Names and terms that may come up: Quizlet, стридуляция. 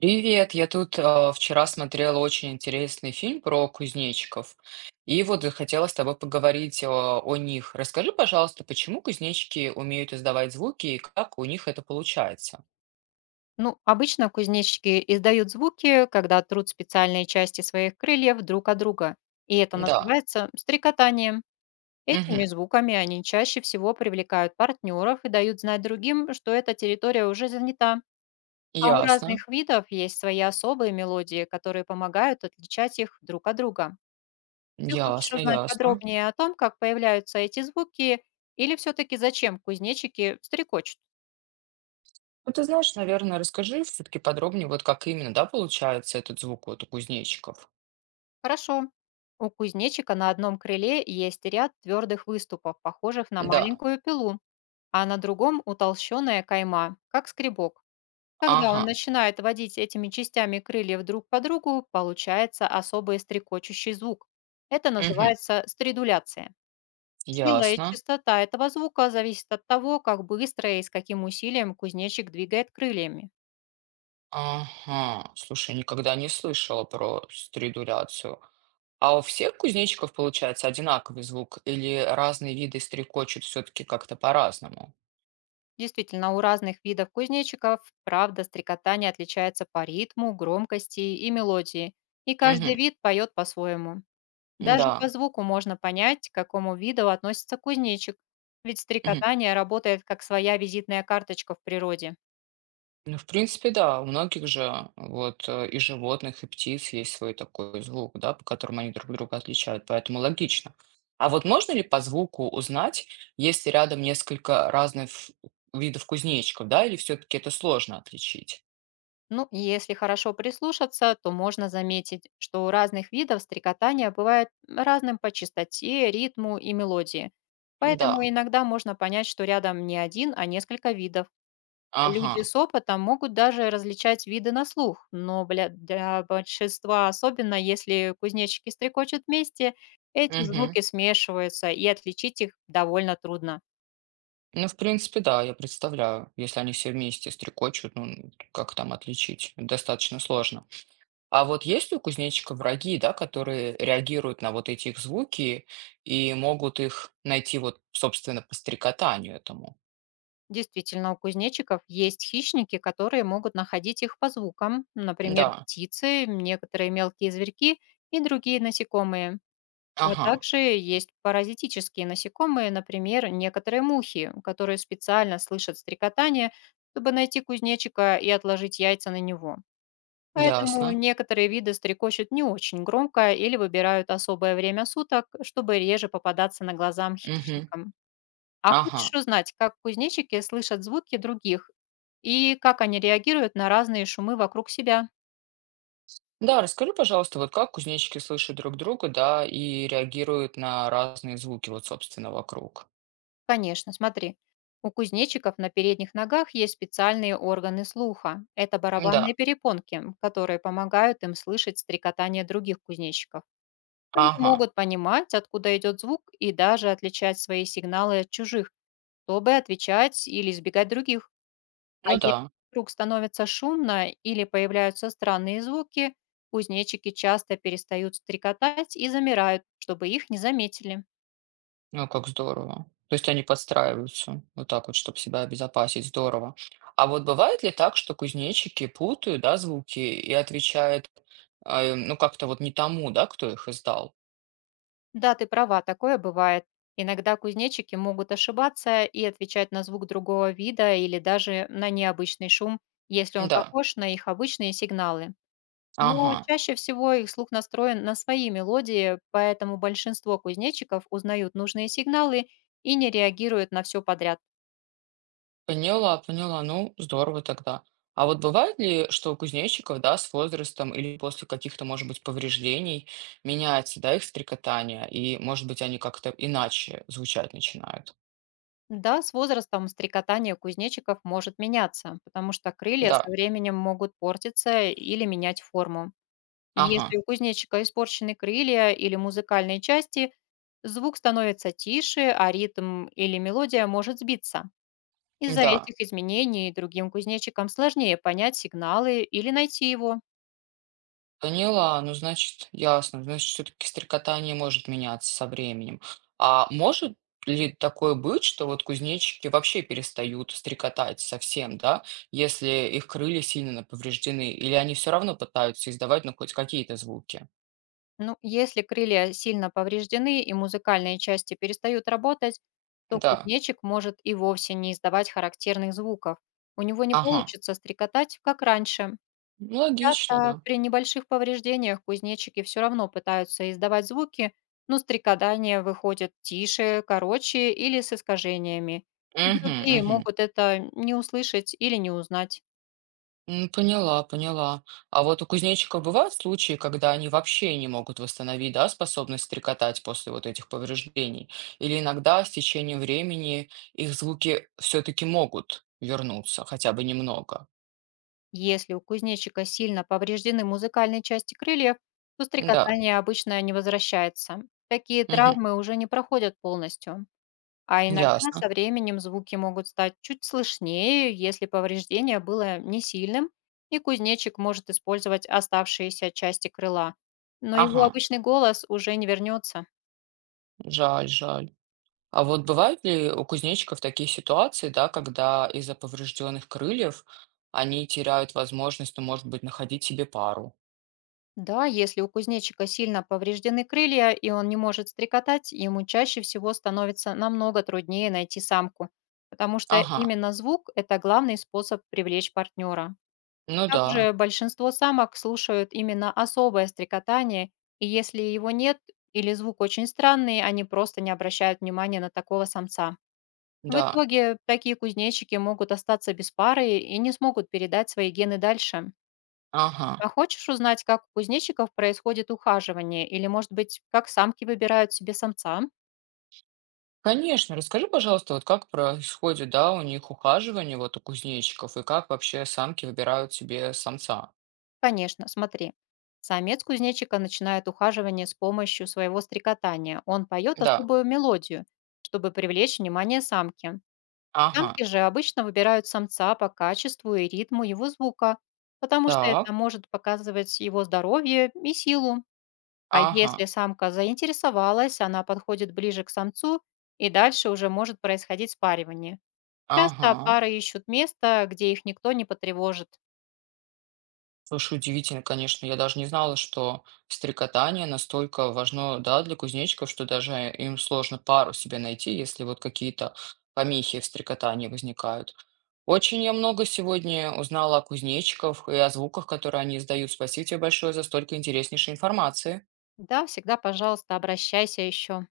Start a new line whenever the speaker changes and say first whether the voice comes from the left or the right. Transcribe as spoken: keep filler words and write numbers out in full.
right: Привет, я тут а, вчера смотрела очень интересный фильм про кузнечиков, и вот захотела с тобой поговорить а, о них. Расскажи, пожалуйста, почему кузнечики умеют издавать звуки и как у них это получается?
left: Ну, обычно кузнечики издают звуки, когда трут специальные части своих крыльев друг от друга, и это
right: Да,
left: называется стрекотанием.
right: мгм.
left: Этими звуками они чаще всего привлекают партнеров и дают знать другим, что эта территория уже занята. А у
right: Ясно,
left: разных видов есть свои особые мелодии, которые помогают отличать их друг от друга. Ты хочешь
right: ясно,
left: узнать
right: ясно.
left: подробнее о том, как появляются эти звуки, или все-таки зачем кузнечики стрекочут?
right: Ну, ты знаешь, наверное, расскажи все-таки подробнее, вот как именно, да, получается этот звук вот у кузнечиков.
left: Хорошо. У кузнечика на одном крыле есть ряд твердых выступов, похожих на
right: Да,
left: маленькую пилу, а на другом утолщенная кайма, как скребок. Когда он
right: ага,
left: начинает водить этими частями крыльев друг по другу, получается особый стрекочущий звук. Это
right: мгм.
left: называется стридуляция. Сила и
right: Ясно.
left: частота этого звука зависит от того, как быстро и с каким усилием кузнечик двигает крыльями.
right: Ага, слушай, никогда не слышала про стридуляцию. А у всех кузнечиков получается одинаковый звук или разные виды стрекочут все-таки как-то по-разному?
left: Действительно, у разных видов кузнечиков, правда, стрекотание отличается по ритму, громкости и мелодии, и каждый
right: Мгм.
left: вид поет по-своему. Даже по
right: Да.
left: звуку можно понять, к какому виду относится кузнечик, ведь
right: Мгм.
left: стрекотание работает как своя визитная карточка в природе.
right: Ну, в принципе, да, у многих же вот э, и животных, и птиц есть свой такой звук, да, по которому они друг друга отличают, поэтому логично. А вот можно ли по звуку узнать, если рядом несколько разных видов кузнечиков, да, или все-таки это сложно отличить?
left: Ну, и если хорошо прислушаться, то можно заметить, что у разных видов стрекотания бывает разным по частоте, ритму и мелодии. Поэтому
right: Да.
left: иногда можно понять, что рядом не один, а несколько видов. Люди
right: Ага.
left: с опытом могут даже различать виды на слух, но бля- для большинства, особенно если кузнечики стрекочут вместе, эти
right: Мгм.
left: звуки смешиваются, и отличить их довольно трудно.
right: Ну, в принципе, да, я представляю, если они все вместе стрекочут, ну, как там отличить? Достаточно сложно. А вот есть ли у кузнечика враги, да, которые реагируют на вот эти их звуки и могут их найти вот, собственно, по стрекотанию этому?
left: Действительно, у кузнечиков есть хищники, которые могут находить их по звукам, например,
right: Да,
left: птицы, некоторые мелкие зверьки и другие насекомые. А
right: ага,
left: также есть паразитические насекомые, например, некоторые мухи, которые специально слышат стрекотание, чтобы найти кузнечика и отложить яйца на него. Поэтому
right: ясно.
left: некоторые виды стрекочут не очень громко или выбирают особое время суток, чтобы реже попадаться на глазам
right: Мгм.
left: хищникам. А
right: Ага.
left: хочешь узнать, как кузнечики слышат звуки других и как они реагируют на разные шумы вокруг себя?
right: Да, расскажи, пожалуйста, вот как кузнечики слышат друг друга, да, и реагируют на разные звуки, вот, собственно, вокруг.
left: Конечно, смотри. У кузнечиков на передних ногах есть специальные органы слуха. Это барабанные
right: Да,
left: перепонки, которые помогают им слышать стрекотание других кузнечиков. Они
right: ага,
left: могут понимать, откуда идет звук, и даже отличать свои сигналы от чужих, чтобы отвечать или избегать других. А
right: ну
left: если
right: да.
left: вдруг становится шумно или появляются странные звуки, кузнечики часто перестают стрекотать и замирают, чтобы их не заметили.
right: Ну, как здорово. То есть они подстраиваются вот так вот, чтобы себя обезопасить. Здорово. А вот бывает ли так, что кузнечики путают, да, звуки и отвечают, э, ну, как-то вот не тому, да, кто их издал?
left: Да, ты права, такое бывает. Иногда кузнечики могут ошибаться и отвечать на звук другого вида или даже на необычный шум, если он
right: Да.
left: похож на их обычные сигналы. Но
right: Ага.
left: чаще всего их слух настроен на свои мелодии, поэтому большинство кузнечиков узнают нужные сигналы и не реагируют на все подряд.
right: Поняла, поняла. Ну, здорово тогда. А вот бывает ли, что у кузнечиков, да, с возрастом или после каких-то, может быть, повреждений меняется, да, их стрекотание, и, может быть, они как-то иначе звучать начинают?
left: Да, с возрастом стрекотание кузнечиков может меняться, потому что крылья со
right: Да.
left: временем могут портиться или менять форму.
right: Ага.
left: Если у кузнечика испорчены крылья или музыкальные части, звук становится тише, а ритм или мелодия может сбиться. Из-за
right: Да.
left: этих изменений другим кузнечикам сложнее понять сигналы или найти его.
right: Поняла, ну, значит, ясно. Значит, все-таки стрекотание может меняться со временем. А может ли такое быть, что вот кузнечики вообще перестают стрекотать совсем, да, если их крылья сильно повреждены, или они все равно пытаются издавать, ну, хоть какие-то звуки?
left: Ну, если крылья сильно повреждены и музыкальные части перестают работать, то
right: Да.
left: кузнечик может и вовсе не издавать характерных звуков. У него не
right: Ага.
left: получится стрекотать, как раньше.
right: Ну, логично,
left: Часто
right: да.
left: при небольших повреждениях кузнечики все равно пытаются издавать звуки, но стрекотания выходят тише, короче или с искажениями. И
right: Угу,
left: другие
right: угу.
left: могут это не услышать или не узнать.
right: М, Поняла, поняла. А вот у кузнечиков бывают случаи, когда они вообще не могут восстановить, да, способность стрекотать после вот этих повреждений? Или иногда с течением времени их звуки все-таки могут вернуться, хотя бы немного?
left: Если у кузнечика сильно повреждены музыкальные части крыльев, то
right: Да,
left: стрекотание обычно не возвращается. Такие
right: мгм,
left: травмы уже не проходят полностью. А иногда
right: ясно.
left: со временем звуки могут стать чуть слышнее, если повреждение было не сильным, и кузнечик может использовать оставшиеся части крыла. Но его
right: Ага,
left: обычный голос уже не вернется.
right: жаль, жаль. А вот бывают ли у кузнечиков такие ситуации, да, когда из-за поврежденных крыльев они теряют возможность, ну, может быть, находить себе пару?
left: Да, если у кузнечика сильно повреждены крылья, и он не может стрекотать, ему чаще всего становится намного труднее найти самку, потому что
right: Ага,
left: именно звук– это главный способ привлечь партнера.
right: ну да,
left: Также большинство самок слушают именно особое стрекотание, и если его нет или звук очень странный, они просто не обращают внимания на такого самца. В
right: да,
left: итоге такие кузнечики могут остаться без пары и не смогут передать свои гены дальше.
right: ага.
left: А хочешь узнать, как у кузнечиков происходит ухаживание, или, может быть, как самки выбирают себе самца?
right: Конечно, расскажи, пожалуйста, вот как происходит, да, у них ухаживание вот у кузнечиков, и как вообще самки выбирают себе самца?
left: Конечно, смотри. Самец кузнечика начинает ухаживание с помощью своего стрекотания. Он поет
right: Да,
left: особую мелодию, чтобы привлечь внимание самки.
right: ага,
left: Самки же обычно выбирают самца по качеству и ритму его звука, потому что
right: так,
left: это может показывать его здоровье и силу. А
right: ага,
left: если самка заинтересовалась, она подходит ближе к самцу, и дальше уже может происходить спаривание. Часто
right: ага.
left: пары ищут место, где их никто не потревожит.
right: Слушай, удивительно, конечно, я даже не знала, что стрекотание настолько важно, да, для кузнечиков, что даже им сложно пару себе найти, если вот какие-то помехи в стрекотании возникают. Очень я много сегодня узнала о кузнечиках и о звуках, которые они издают. Спасибо тебе большое за столько интереснейшей информации.
left: Да, всегда, пожалуйста, обращайся еще.